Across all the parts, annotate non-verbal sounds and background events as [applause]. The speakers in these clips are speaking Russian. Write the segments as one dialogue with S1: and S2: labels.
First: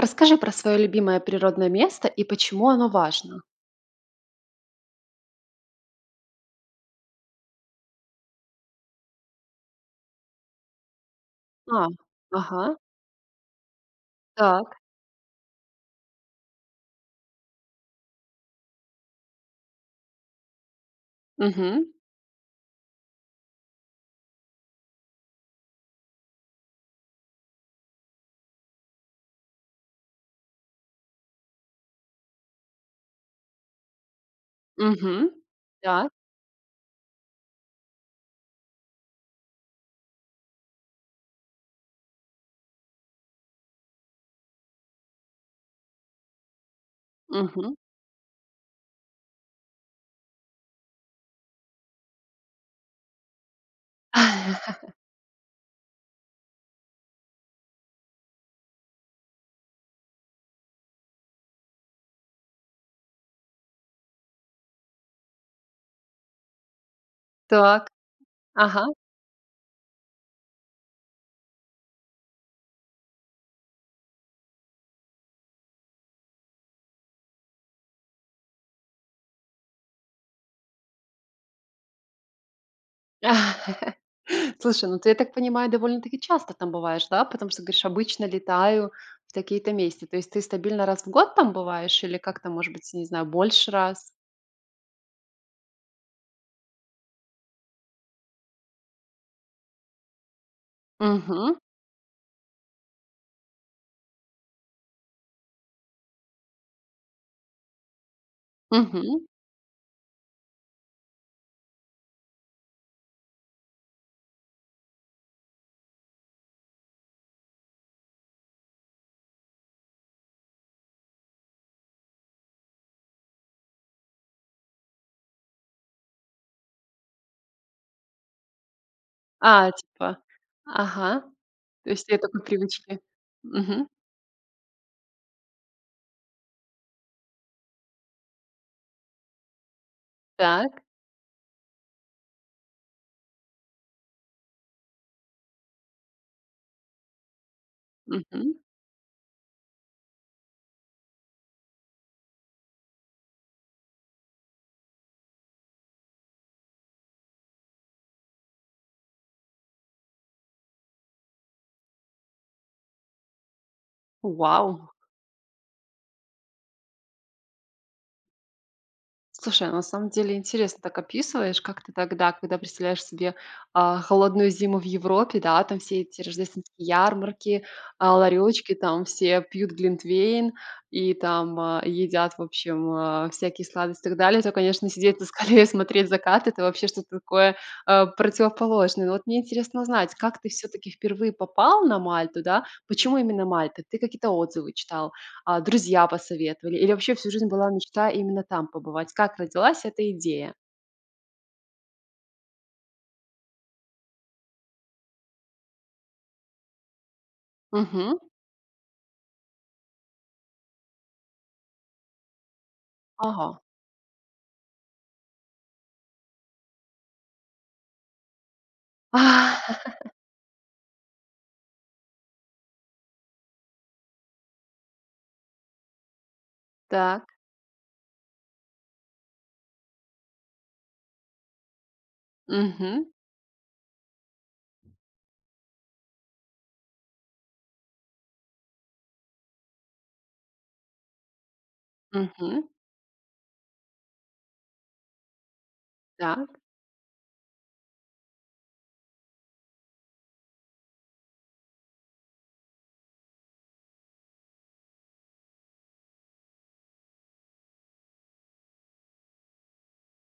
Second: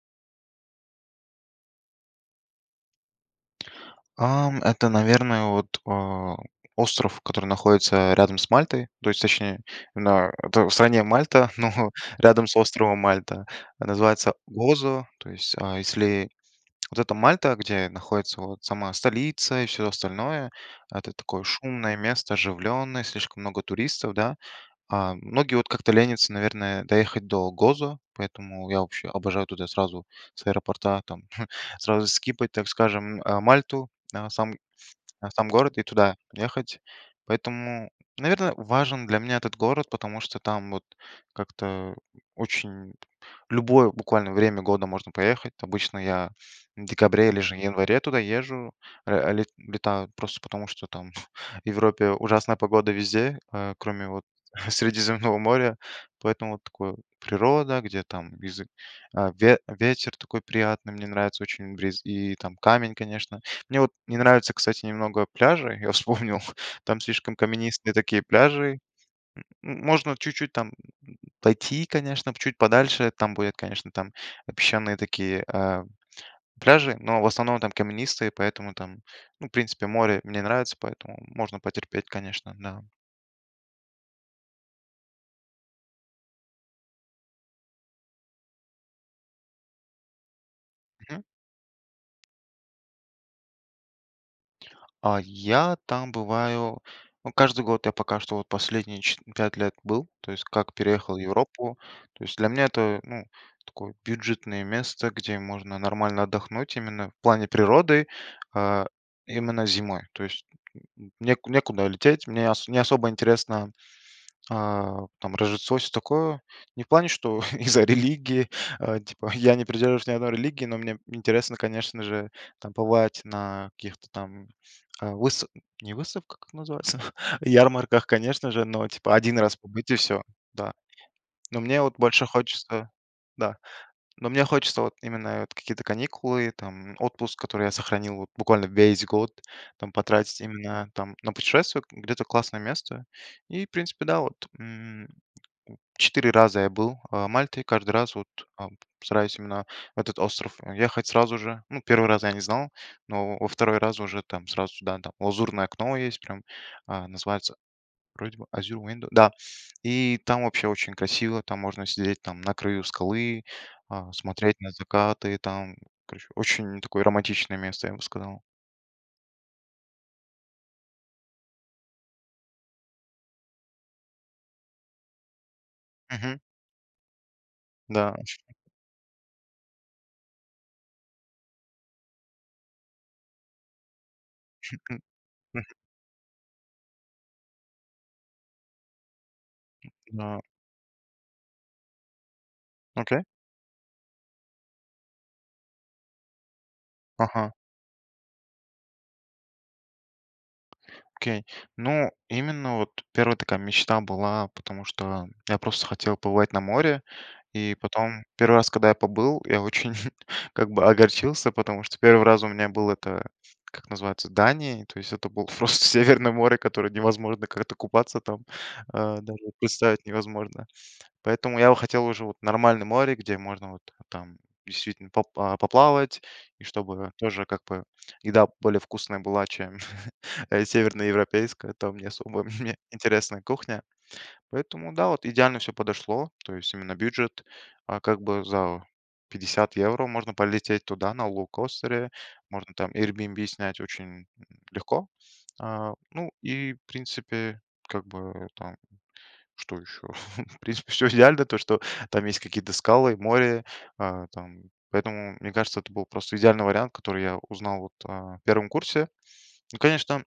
S1: Расскажи про свое любимое природное место и почему оно важно.
S2: Ам, это, наверное, вот, э, остров, который находится рядом с Мальтой, то есть, точнее, на это в стране Мальта,
S1: А,
S2: но рядом с
S1: ага.
S2: островом Мальта. Называется
S1: Так.
S2: "Гозо", то есть, а, если вот эта Мальта, где находится вот сама столица и всё остальное- это такое
S1: Мгм.
S2: шумное место, оживленное, слишком много туристов, да, а многие вот как-то ленятся, наверное, доехать до Гозо, поэтому я вообще обожаю туда сразу с аэропорта, там [chuckles] сразу скипать, так скажем, э, Мальту, да, сам да,
S1: Мгм,
S2: сам город, и
S1: да.
S2: туда ехать. Поэтому, наверное, важен для меня этот город, потому что там вот, как-то о очень в любое буквально время года можно поехать. Обычно я в декабре или же в
S1: Мгм.
S2: январе туда езжу, э, ле летаю. Просто потому, что там [chuckles] в Европе ужасная погода везде, э, кроме вот [chuckles]
S1: [laughs]
S2: Средиземного моря. Поэтому вот такое- природа, где там бизы а, ве ветер такой приятный, мне нравится очень бриз, и, там, камень, конечно. Мне вот не нравится, кстати, немного пляжи, я вспомнил, там слишком
S1: Так,
S2: каменистые такие пляжи.
S1: ага.
S2: М м можно чуть-чуть там, м, пойти, конечно, чуть подальше, там будет, конечно, там песчаные такие, э, пляжи, но в основном там каменистые, поэтому там, ну, в принципе, море мне нравится, поэтому можно потерпеть, конечно, да.
S1: [laughs] Слушай, ну ты, я так понимаю, довольно-таки часто там бываешь, да? Потому что, говоришь:"Обычно летаю в такие-то месте". То есть ты стабильно раз в
S2: Мгм.
S1: год там бываешь или как-то, может быть, я не знаю, больше раз?
S2: А я там бываю, ну, каждый год. Я пока что вот последние че 5 лет был, то есть как переехал в
S1: Мгм.
S2: Европу. То есть для меня это, ну, такое бюджетное место, где можно нормально отдохнуть, именно в плане природы, а,
S1: Мгм.
S2: именно зимой, то есть, н н не некуда лететь, мне н не особо интересно, э, там Рождество, всё такое. Не в плане, что из-за религии, э, типа я не придерживаюсь ни одной религии, но мне интересно, конечно же, там побывать на каких-то там, э, выста не выставках, как называется? [chuckles] Ярмарках, конечно же, но типа 1 раз
S1: А,
S2: побыть и
S1: типа
S2: всё, да.
S1: Ага.
S2: Но мне
S1: То
S2: вот
S1: есть
S2: больше
S1: это по
S2: хочется
S1: привычке.
S2: Да,
S1: Мгм.
S2: но мне хочется вот именно это какие-то каникулы, там отпуск, который я сохранил вот буквально весь год, там потратить
S1: Так.
S2: именно, там, на путешествие, где-то классное место и, в принципе, да, вот, м, 4 раза я был, а, Мальте, каждый раз вот,
S1: Мгм.
S2: ам, стараюсь именно в этот остров ехать сразу же. Ну, 1 раз я не знал, но во 2 раз уже, там, сразу сюда, да. Лазурное окно есть, прям, а, называется, вроде бы Azure Window, да. И там вообще очень красиво, там можно сидеть, там, на краю скалы, а, смотреть на
S1: Вау!
S2: закаты и там, короче, очень такое романтичное место, я бы сказал.
S1: Слушай, а на самом деле интересно так описываешь, как ты тогда, когда представляешь себе, а, холодную зиму в Европе, да, там все эти
S2: Мгм.
S1: рождественские ярмарки,
S2: Да.
S1: а, ларёчки, там все пьют глинтвейн и там, а, едят, в общем, а, всякие сладости и так далее, то, конечно,
S2: [chuckles] М.
S1: сидеть на скале и
S2: Мгм.
S1: смотреть закат- это вообще что-то такое, э, противоположное. Но вот мне интересно
S2: М.
S1: узнать,
S2: Да.
S1: как ты, всё-таки, впервые попал на Мальту, да, почему
S2: Окей.
S1: именно Мальта? Ты какие-то отзывы читал? А, друзья посоветовали? Или вообще всю жизнь
S2: Ага.
S1: была мечта именно там побывать? Как родилась эта идея?
S2: Окей. Ну, именно вот 1 такая мечта была, потому что я просто хотел побывать на море, и
S1: Мгм.
S2: потом 1 раз, когда я побыл, я очень, [chuckles] как бы, огорчился, потому что 1 раз у меня был, это,
S1: Ага.
S2: как называется, Дания, то есть это было просто северное море, которое невозможно как-то купаться, там, э, даже представить
S1: [laughs]
S2: невозможно. Поэтому я бы хотел уже вот нормальное море, где можно вот там действительно попла а, поплавать, и чтобы
S1: Так.
S2: тоже, как бы, еда более вкусная была, [chuckles] э, чем северно-европейская, там не особо [chuckles] мне
S1: Мгм.
S2: интересная кухня. Поэтому, да, вот идеально всё подошло, то есть именно бюджет, а, как бы за 50 евро можно полететь туда на лоукостере,
S1: Мгм.
S2: можно там Airbnb снять очень, м, легко, а. Ну
S1: Так.
S2: и, в принципе, как бы там, что еще? [chuckles] В принципе, всё идеально, то что там есть какие-то скалы, море, э, там, поэтому, мне кажется, это был просто идеальный вариант, который я узнал вот, э, 1 курсе. Ну, конечно, там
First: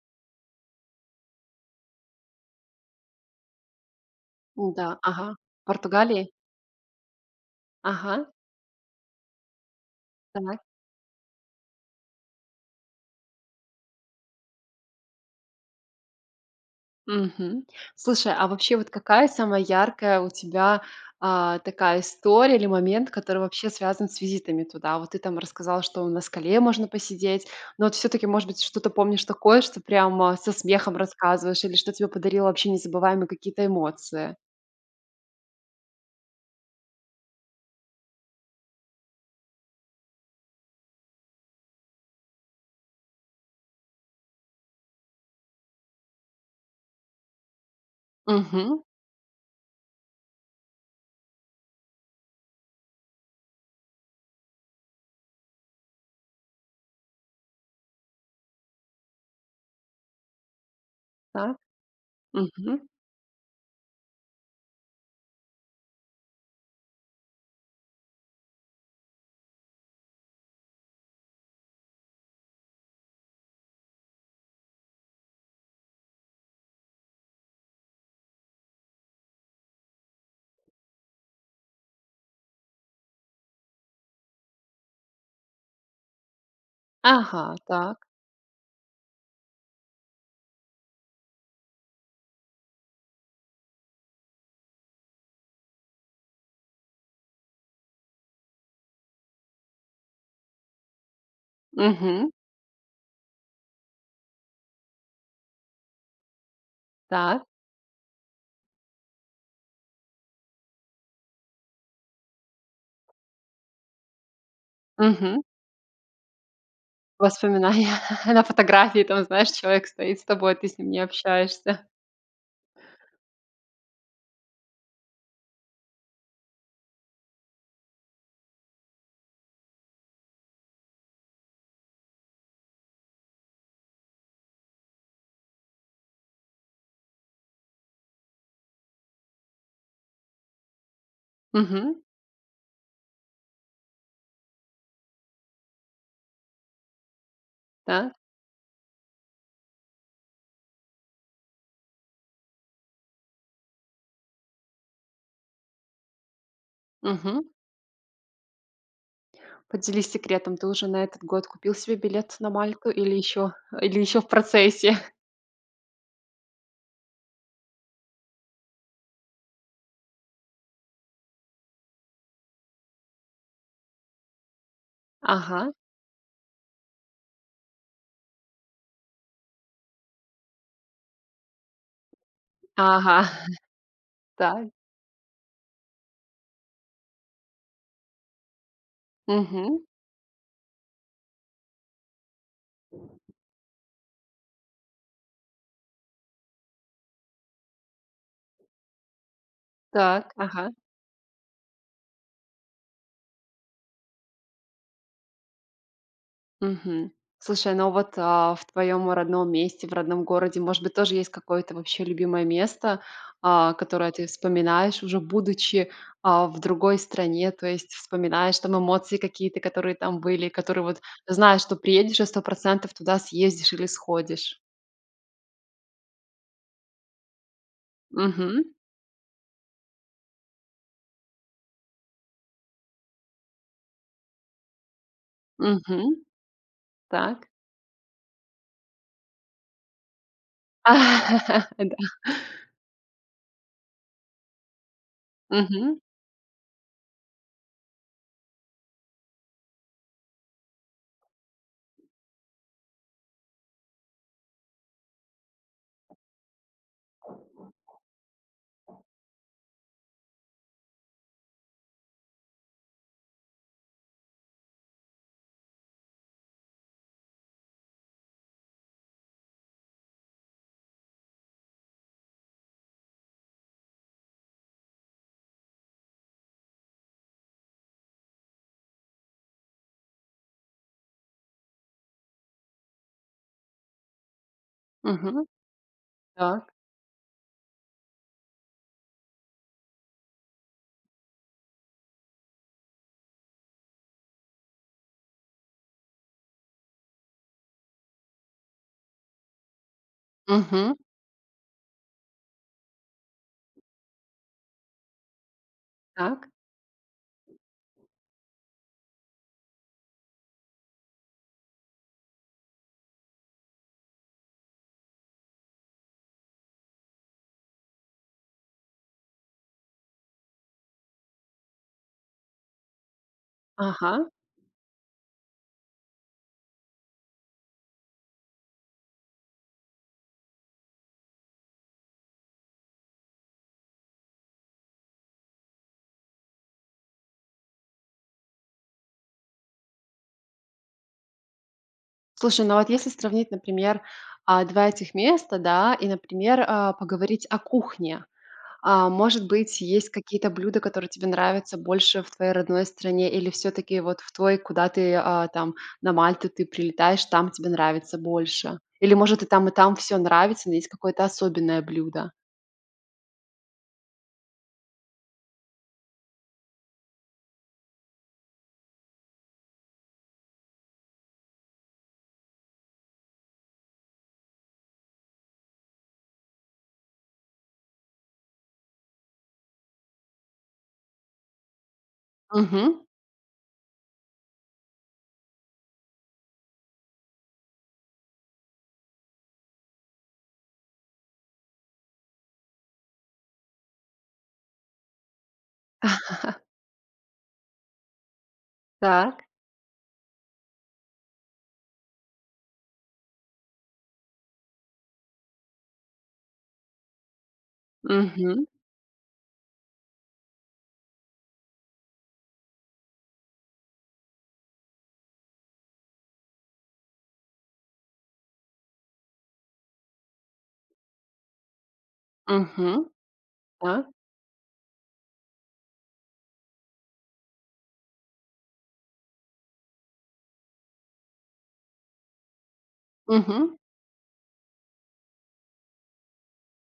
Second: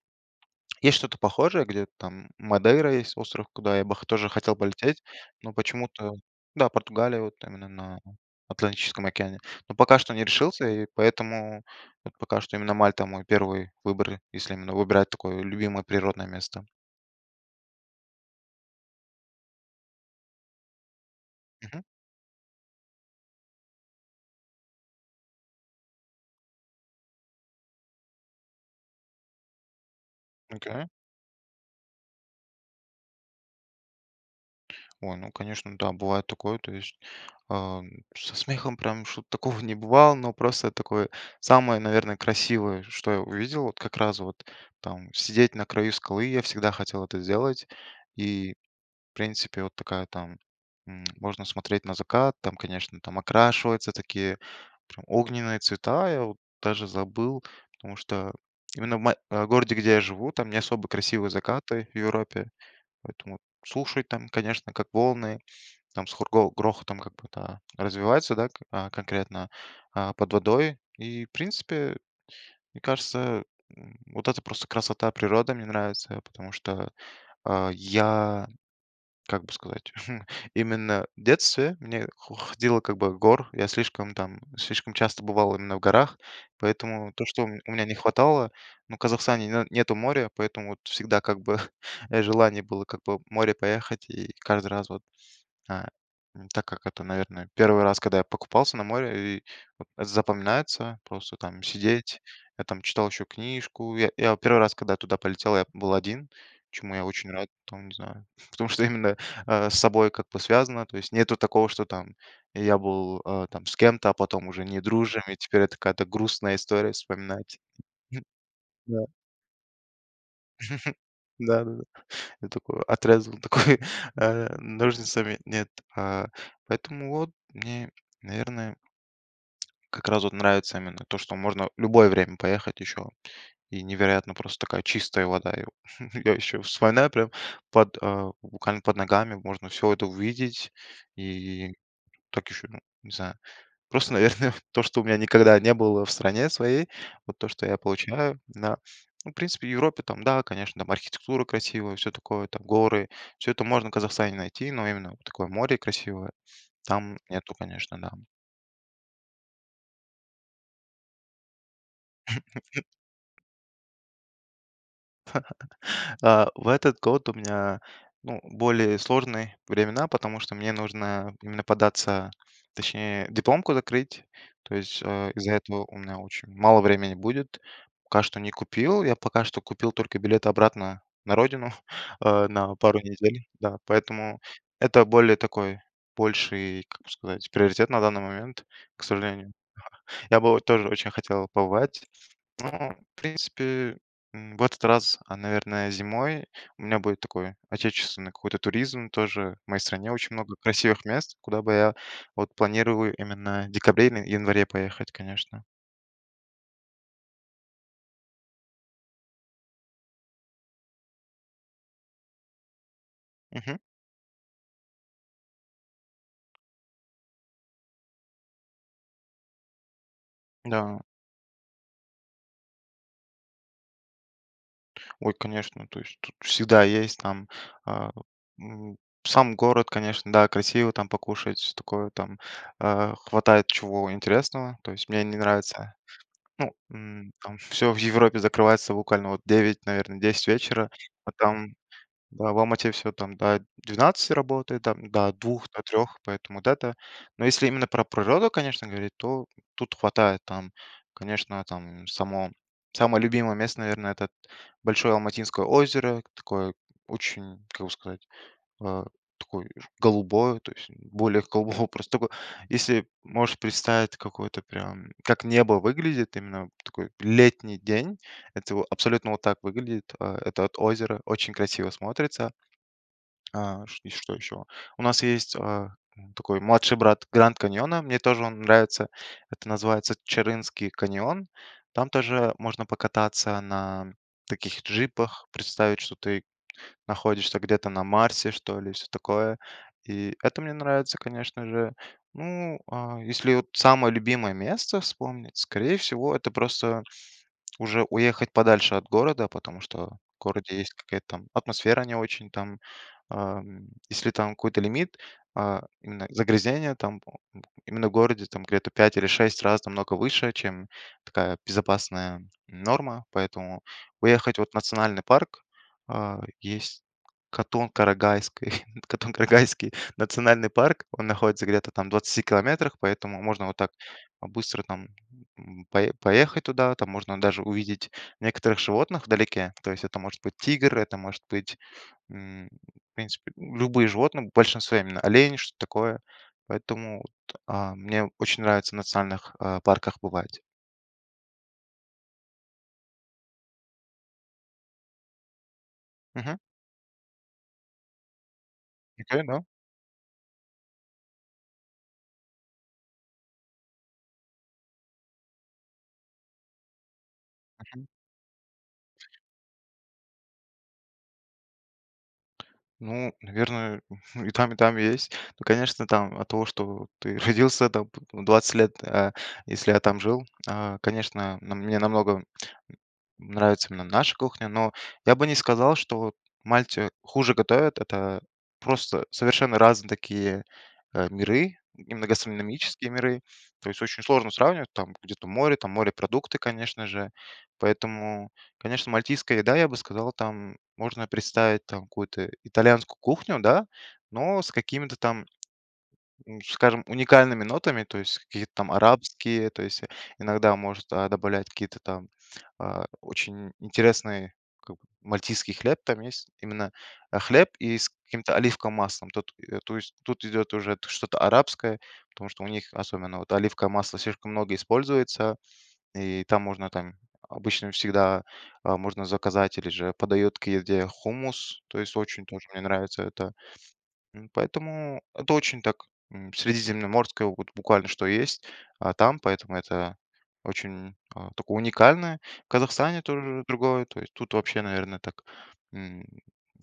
S2: есть что-то похожее, где там Мадейра есть остров, куда я бы хо тоже хотел
S1: Да.
S2: полететь,
S1: Ага.
S2: но
S1: В
S2: почему-то
S1: Португалии?
S2: Да, Португалия, вот там она на
S1: Ага.
S2: Атлантическом океане. Но пока что не
S1: Так.
S2: решился, и поэтому вот пока что именно Мальта- мой 1 выбор, если именно выбирать такое любимое природное место.
S1: Мгм. Слушай, а вообще, вот какая самая яркая у тебя, а,
S2: Мгм.
S1: такая история или момент, который вообще связан с визитами туда? Вот ты там рассказал, что на скале можно посидеть, но вот, всё-таки, может быть, что-то помнишь такое, что прямо со
S2: Окей.
S1: смехом рассказываешь, или что тебе подарило вообще незабываемые какие-то эмоции?
S2: Ой, ну, конечно, да, бывает такое, то есть, ам, со смехом прям что-то такого не бывало. Но просто такое, самое, наверное, красивое, что я увидел, вот как раз вот- там сидеть на краю скалы- я всегда хотел это сделать, и,
S1: Мгм.
S2: в принципе, вот такая там м, можно смотреть на закат, там, конечно, там окрашиваются такие прям огненные цвета, я вот даже забыл. Потому что именно в ма в городе, где я живу, там не особо красивые
S1: Так.
S2: закаты в Европе,
S1: Мгм.
S2: поэтому слушать там, конечно, как волны, там с хро с грохотом как будто развивается, да, а, конкретно, а, под водой и, в принципе, мне кажется, м, вот эта просто красота природы мне нравится, потому что, э, я, как бы сказать, [chuckles] именно в детстве мне хо ходил, как бы, в горы. Я слишком там, слишком часто бывал именно в горах, поэтому то, что у
S1: Ага,
S2: ме у меня не
S1: так.
S2: хватало, ну, в Казахстане на нету моря, поэтому вот всегда как бы, [chuckles] желание было как бы в море поехать, и каждый раз вот, э, так как это, наверное, 1 раз, когда я покупался на море, и вот запоминается, просто там сидеть,
S1: Мгм.
S2: я там читал еще книжку. Я я 1 раз, когда я туда полетел, я был один, чему я очень
S1: Так.
S2: рад там, не знаю. Потому что именно, э, с собой как бы связано, то есть нету такого, что там я был, э, там с кем-то, а потом уже не дружим, и
S1: Мгм.
S2: теперь это какая-то грустная история вспоминать.
S1: Воспоминания.
S2: [chuckles]
S1: [laughs] На
S2: Да.
S1: фотографии, там знаешь, человек стоит с тобой, а ты с ним
S2: [chuckles]
S1: не общаешься.
S2: Да-да-да. Я такой отрезал, такой, э, ножницами, нет, а, поэтому вот мне, наверное, как раз вот нравится именно то, что можно в любое время поехать еще, и невероятно просто такая чистая вода. И у [chuckles] и я еще вспоминаю прям под, а, руками, под ногами можно всё это увидеть, и
S1: Мгм.
S2: так еще, ну, не знаю, просто, наверное, то, что у меня никогда не было в стране своей, вот то что я
S1: Да.
S2: получаю, да. Ну, в принципе в Европе, там, да, конечно, там архитектура красивая, всё такое, там горы, всё это можно в Казахстане найти, но именно вот такое море красивое- там
S1: Мгм.
S2: нету, конечно, да.
S1: Поделись секретом. Ты уже на этот год купил себе билет на Мальку или
S2: [chuckles]
S1: еще, или еще в процессе?
S2: [chuckles] Э, в этот год у меня, ну, более сложные времена, потому что мне нужно именно податься, точнее дипломку закрыть, то есть, э, из-за
S1: Ага.
S2: этого у меня очень мало времени будет. Пока что не купил, я пока что купил только билет обратно на родину, э, на пару
S1: Ага.
S2: недель, да.
S1: [chuckles]
S2: Поэтому
S1: Так.
S2: это более такой, больший, как бы сказать- приоритет на данный момент, к сожалению.
S1: Мгм.
S2: [chuckles] Я бы вот тоже очень хотел побывать, но в принципе, м, в этот раз, а, наверное, зимой у меня будет такое, отечественный какой-то туризм тоже. В моей стране
S1: Так,
S2: очень много
S1: ага.
S2: красивых мест, куда бы я, вот планировую именно в декабре или январе поехать, конечно.
S1: Мгм. Слушай, ну вот, а, в твоем родном месте, в родном городе, может быть, тоже есть какое-то вообще любимое место, а,
S2: Мгм.
S1: которое ты вспоминаешь уже будучи, а, в другой стране. То есть вспоминаешь, там эмоции какие-то, которые там были, которые
S2: Да.
S1: вот, знаешь, что приедешь и 100 % туда съездишь или сходишь.
S2: Ой, конечно. То есть тут всегда есть там, а,
S1: Мгм.
S2: м Сам город, конечно, да, красиво там покушать, всё такое там, а, хватает чего интересного, то есть мне они нравятся.
S1: Мгм.
S2: Ну, м,
S1: Так.
S2: там всё в Европе закрывается буквально вот в 9, наверно, 10 вечера, а
S1: [laughs]
S2: там
S1: Да.
S2: в в Алмате всё там до 12 работает, там до 2, до
S1: Мгм.
S2: 3, поэтому дата. Ну если именно про природу, конечно, говорить, то тут хватает там. Конечно, там само самое любимое место, наверное- этот большое Алматинское озеро. Такое очень как бы сказать, а- такое голубое, то есть, более голубого просто тако Если можешь представить какое-то прям, как небо выглядит, именно в такой летний день. Это во абсолютно вот так выглядит, а, это озеро очень красиво смотрится. А. Чт и что еще? У нас есть, а, м, такой младший брат Гранд Каньона, мне тоже он нравится. Это называется Чарынский каньон. Там тоже можно покататься на таких
S1: Мгм.
S2: джипах, представить, что ты
S1: Так.
S2: находишься где-то на Марсе что ли и всё такое. И это мне нравится, конечно же. Ну а, если вот самое любимое место вспомнить, скорее всего, это просто уже уехать подальше от города, потому что в городе есть
S1: Мгм.
S2: какая-то там атмосфера не очень там, ам. Если там какой-то лимит, а, именно
S1: Так.
S2: загрязнение там, о, м, э, именно в городе там где-то в 5 или 6 раз намного выше, чем такая безопасная норма, поэтому уехать вот в национальный парк А, есть Катон-Карагайский [chuckles] Катон-Карагайский национальный парк- он находится где-то там в 20 километрах, поэтому можно вот так
S1: Ага.
S2: быстро там, м, по поехать туда, там можно даже увидеть некоторых животных вдалеке. То есть это может быть тигр, это может быть, м, в принципе, любые животные, в большинстве именно олени, что-то такое. Поэтому вот, а, мне очень нравится в национальных, а, парках бывать.
S1: Слушай, ну вот если сравнить, например, а, 2 этих места, да, и,
S2: Мгм.
S1: например, а, поговорить о кухне. А,
S2: Окей,
S1: может
S2: да.
S1: быть, есть какие-то блюда, которые тебе нравятся больше в твоей родной стране или всё-таки вот в твой, куда ты, а, там на Мальту ты прилетаешь, там тебе
S2: Мгм.
S1: нравится больше? Или может и там, и там всё нравится, но есть какое-то особенное блюдо?
S2: Ну, наверное, [chuckles] и там, и там есть. Ну, конечно, там от того, что ты родился там п в 20 лет, э, если я там жил, а, конечно, на мне намного н нравится именно наша кухня, но я бы не сказал, что вот Мальте хуже готовят. Это просто совершенно разные такие, э, миры, именно
S1: Мгм.
S2: гастрономические миры. То есть очень сложно сравнивать, там где-то море, там морепродукты, конечно же, поэтому, конечно, мальтийская еда, я бы сказал, там можно представить, там, какую-то итальянскую кухню, да, но с какими-то там, м,
S1: [laughs]
S2: скажем, уникальными нотами. То есть каких-то там
S1: Так.
S2: арабские, то есть, иногда может, а, добавлять какие-то там, а, очень интересный, как бы, мальтийский хлеб там есть. Именно, а, хлеб, и с каким-то с
S1: Мгм.
S2: оливковым маслом тот, э, то есть, тут идет уже т что-то арабское, потому что у них особенно вот оливковое масло слишком много используется, и там можно, там обычно всегда, а, можно заказать или же подают к еде хумус, то есть очень тоже мне
S1: Мгм.
S2: нравится это.
S1: Да.
S2: М, поэтому это очень так, м, средиземноморское, вот буквально что есть, а, там, поэтому это очень, а, такое уникальное. В Казахстане тоже
S1: Мгм.
S2: другое, то есть тут вообще, наверно, так, м,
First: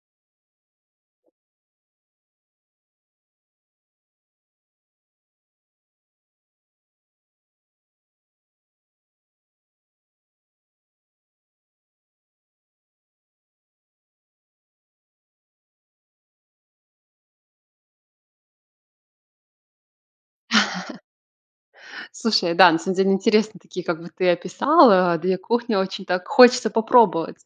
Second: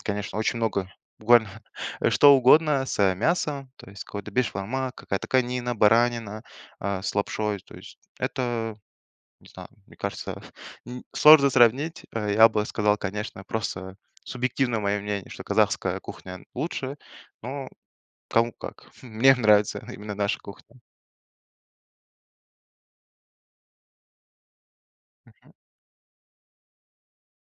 S2: конечно, очень много буквально, э, что угодно с, э, мясом, то есть какой-то бешбармак, какая-то конина, баранина, а, с лапшой. То есть это, не знаю, мне кажется, [chuckles] н сложно сравнить, э, я бы сказал, конечно, просто субъективно мое мнение- что казахская кухня лучше, но кому как. Мне нравится именно наша кухня.
S1: [chuckles] Слушай, да, на самом деле интересные такие, как бы ты описал, а, 2
S2: Мгм.
S1: кухни очень так хочется попробовать.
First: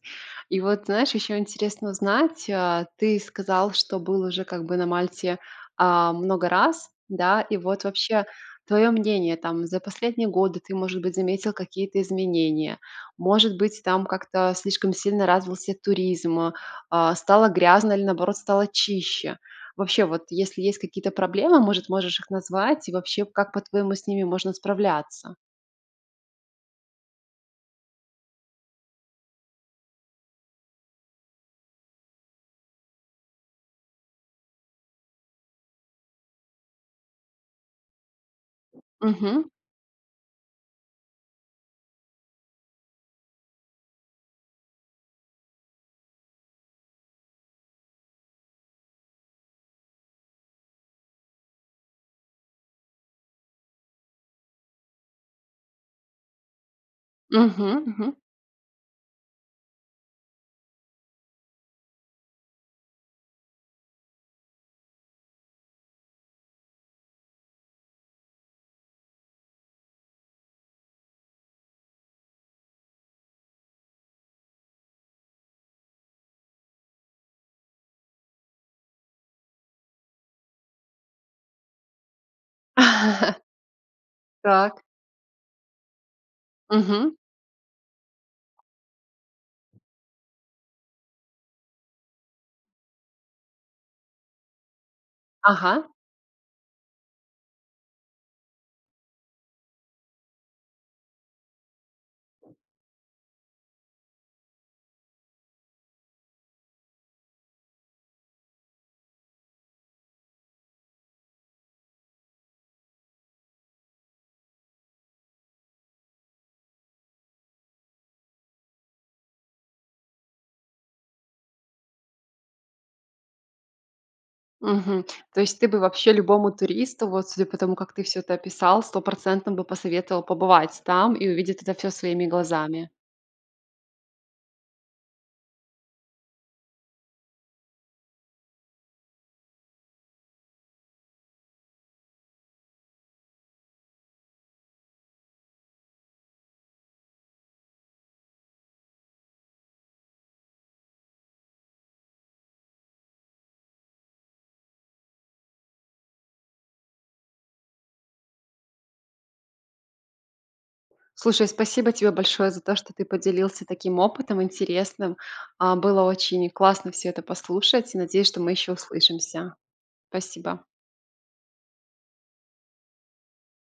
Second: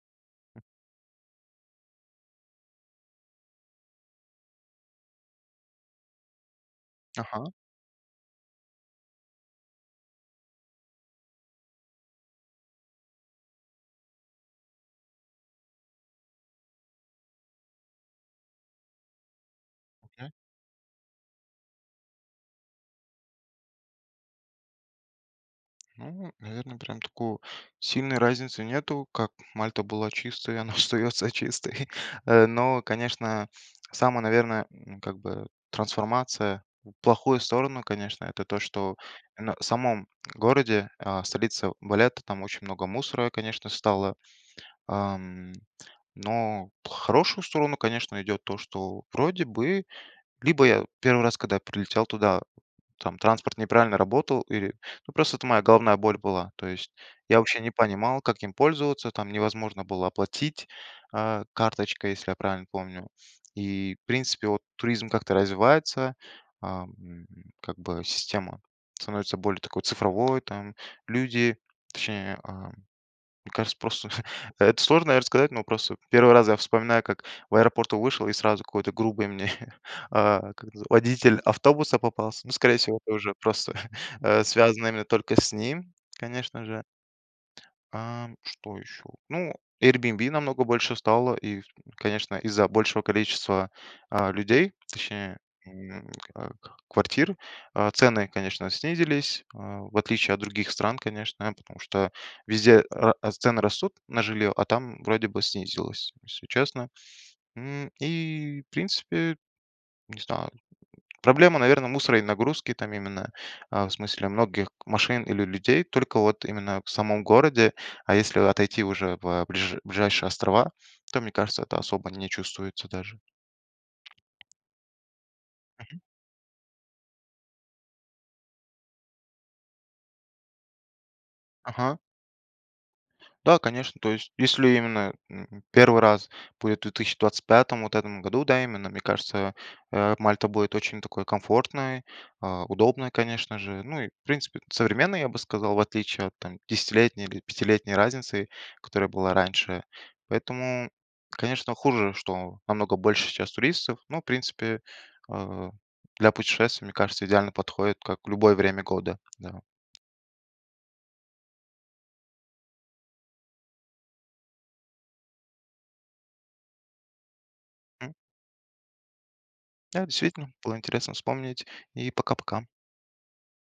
S1: И
S2: М.
S1: вот, знаешь, еще интересно узнать: а, ты сказал, что был уже как бы на Мальте, а, много раз, да.
S2: Ага.
S1: И вот вообще твое мнение, там, за последние годы ты, может быть, заметил какие-то изменения, может быть, там как-то слишком сильно развился туризм, а, стало грязно или, наоборот, стало чище. Вообще вот
S2: Мгм.
S1: если есть какие-то проблемы, может, можешь их назвать и, вообще как, по-твоему, с ними можно справляться?
S2: Ну, наверно, прям такой сильной разницы нету, как Мальта была чистой и она остается чистой. Э, но, конечно, самая, наверное, ну, как бы, трансформация в плохую сторону, конечно- это то, что
S1: Мгм.
S2: именно в самом городе, а, в столице Валетта, там очень много мусора, конечно, стало, ам. Но в хорошую сторону, конечно, идет то, что вроде бы, либо я 1 раз, когда я прилетел туда, там транспорт неправильно работал, или, ну, просто это моя головная боль была. То есть я вообще не
S1: Мгм. Мгм.
S2: понимал, как им пользоваться, там невозможно было оплатить, а, карточкой, если я правильно помню. И, в принципе вот, туризм как-то развивается, а, м, м, как бы система становится более такой цифровой там, люди, точнее, а Мне кажется, просто [chuckles] это сложно, наверно, рассказать, но просто 1 раз я вспоминаю, как в аэропорту вышел и сразу какой-то грубый мне, [chuckles] а, как назы водитель автобуса попался. Ну, скорее всего, тоже
S1: [laughs]
S2: просто, [chuckles] э,
S1: Так.
S2: связано именно только с ним, конечно же.
S1: Мгм.
S2: А что еще? Ну, Airbnb намного больше стало и, с конечно, из-за большего количества, а, людей, точнее,
S1: Ага.
S2: м, ка квартир, а, цены, конечно, снизились, а, в отличие от других стран, конечно, потому что везде ра цены растут на жилье, а там, вроде бы, снизилось, если честно, м. И, в принципе, не знаю, м, проблема, наверно, мусора и нагрузки там именно. А, в смысле многих машин или людей только, вот именно в самом городе, а если отойти уже в, э, ближ ближайшие острова, то, мне кажется, это особо не чувствуется даже.
S1: Мгм. То есть ты бы
S2: Мгм.
S1: вообще любому туристу, вот судя по тому, как ты всё это описал, стопроцентно бы посоветовал побывать там, и увидеть это всё
S2: Ага.
S1: своими глазами?
S2: Да, конечно, то есть если именно, м, 1 раз будет в 2025-ом, вот в этом году, да, именно, мне кажется, э, Мальта будет очень такой комфортной, а, удобной, конечно же, ну, и в принципе, современной, я бы сказал, в отличие от, там, десятилетней или пятилетней разницы, которая была раньше. Поэтому, конечно, хуже, что намного больше сейчас туристов, но, в принципе, э, для путешествия, мне кажется, идеально подходит, как в любое время года. Да.
S1: Слушай, спасибо тебе большое за то, что ты поделился таким опытом интересным. А, было очень классно всё это послушать. И
S2: Мгм.
S1: надеюсь, что мы еще услышимся.
S2: Да, действительно,
S1: Спасибо!
S2: было интересно вспомнить, и пока-пока!